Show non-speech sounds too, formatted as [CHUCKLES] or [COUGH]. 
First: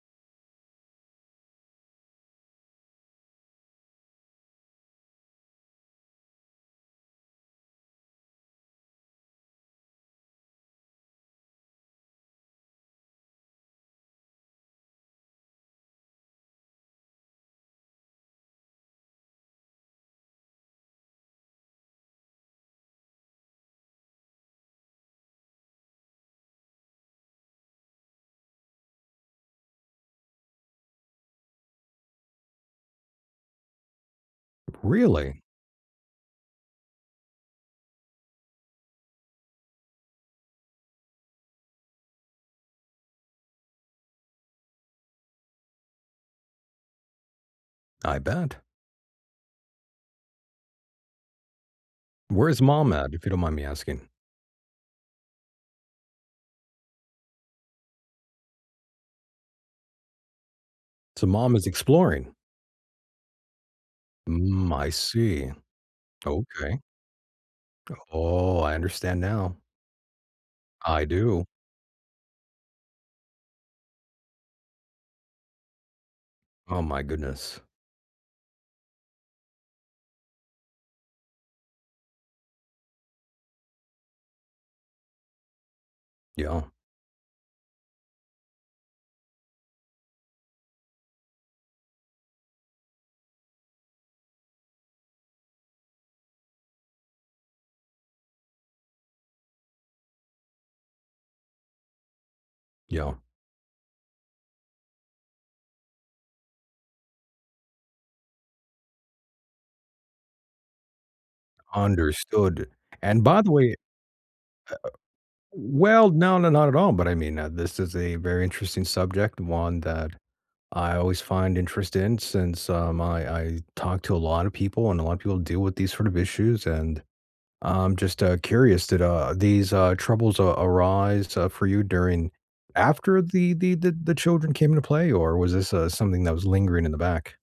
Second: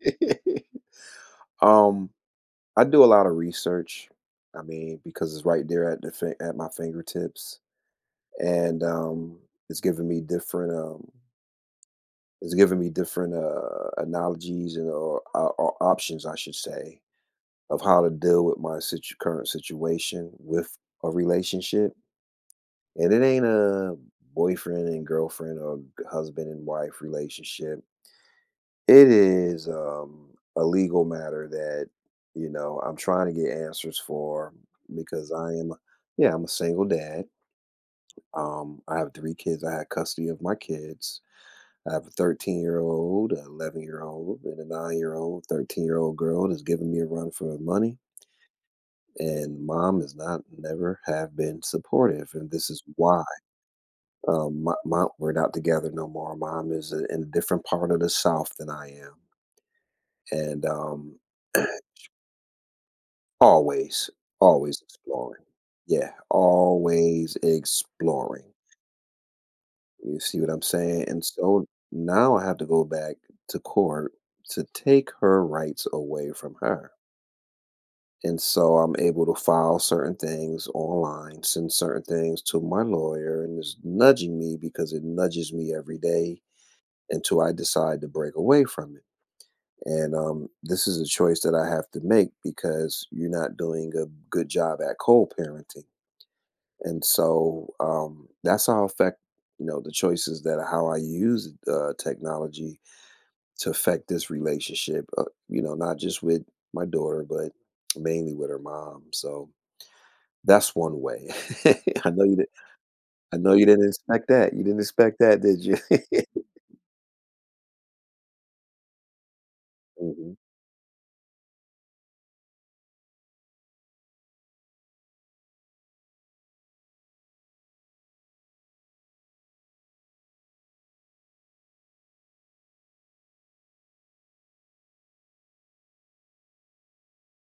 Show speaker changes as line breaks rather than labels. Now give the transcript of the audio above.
[CHUCKLES] Um, I do a lot of research, I mean, because it's right there at the fi at my fingertips, and, um it's given me different, um it's given me different, uh, analogies an or, uh, or options, I should say, of how to deal with my situ current situation with a relationship and it ain't a boyfriend and girlfriend or g husband and wife relationship. It is, um, a legal matter that, you know, I'm trying to get answers for because
Really?
I am a yeah, I'm a single dad. Um, I have 3 kids. I have custody of my kids. I have a thirteen-year-old, an eleven-year-old, and a nine-year-old, thirteen-year-old girl is giving me a run for her money
I bet.
and mom has not never have been supportive. And
Where's
this is
mom at? If
why.
you don't mind me asking.
Um, my my we're not together no more. Mom is i in a different part of the South than I am. And, um
So mom is
[COUGHS]
exploring.
Always,
Mm.
always
I
exploring.
see.
Yeah.
Okay.
Always
U
exploring.
Oh, I understand now.
You see what I'm
I
saying? And
do.
so now I have to go back to court to take her rights away from
Oh
her.
my goodness.
And so I'm able to file certain things online, send certain things to my lawyer and it's nudging me because it nudges me every day
Yeah.
until I decide to break away from it. And, um, this is a choice that I have to make because you're not doing a good job at co-parenting. And so, um, that's how affect you know, the choices that how I use th uh, technology
Yeah.
to affect this relationship, uh, you know, not just with my daughter, but mainly with her mom. So, that's one way. [CHUCKLES] I know you did
Understood. And
I
by the
know
way,
you
eh, uh
didn't expect that. You didn't expect that, did you?
Well, no, no,
[CHUCKLES]
not at all. But I mean, uh, this is a very interesting subject. One that
Mhm.
I always find interest in since, um, I I talk to a lot of people and a lot of people deal with these sort of issues and I'm just, uh, curious, did, uh, these, uh, troubles, uh, arise, uh, for you during after the the the the children came into play or was this, uh, something that was lingering in the back?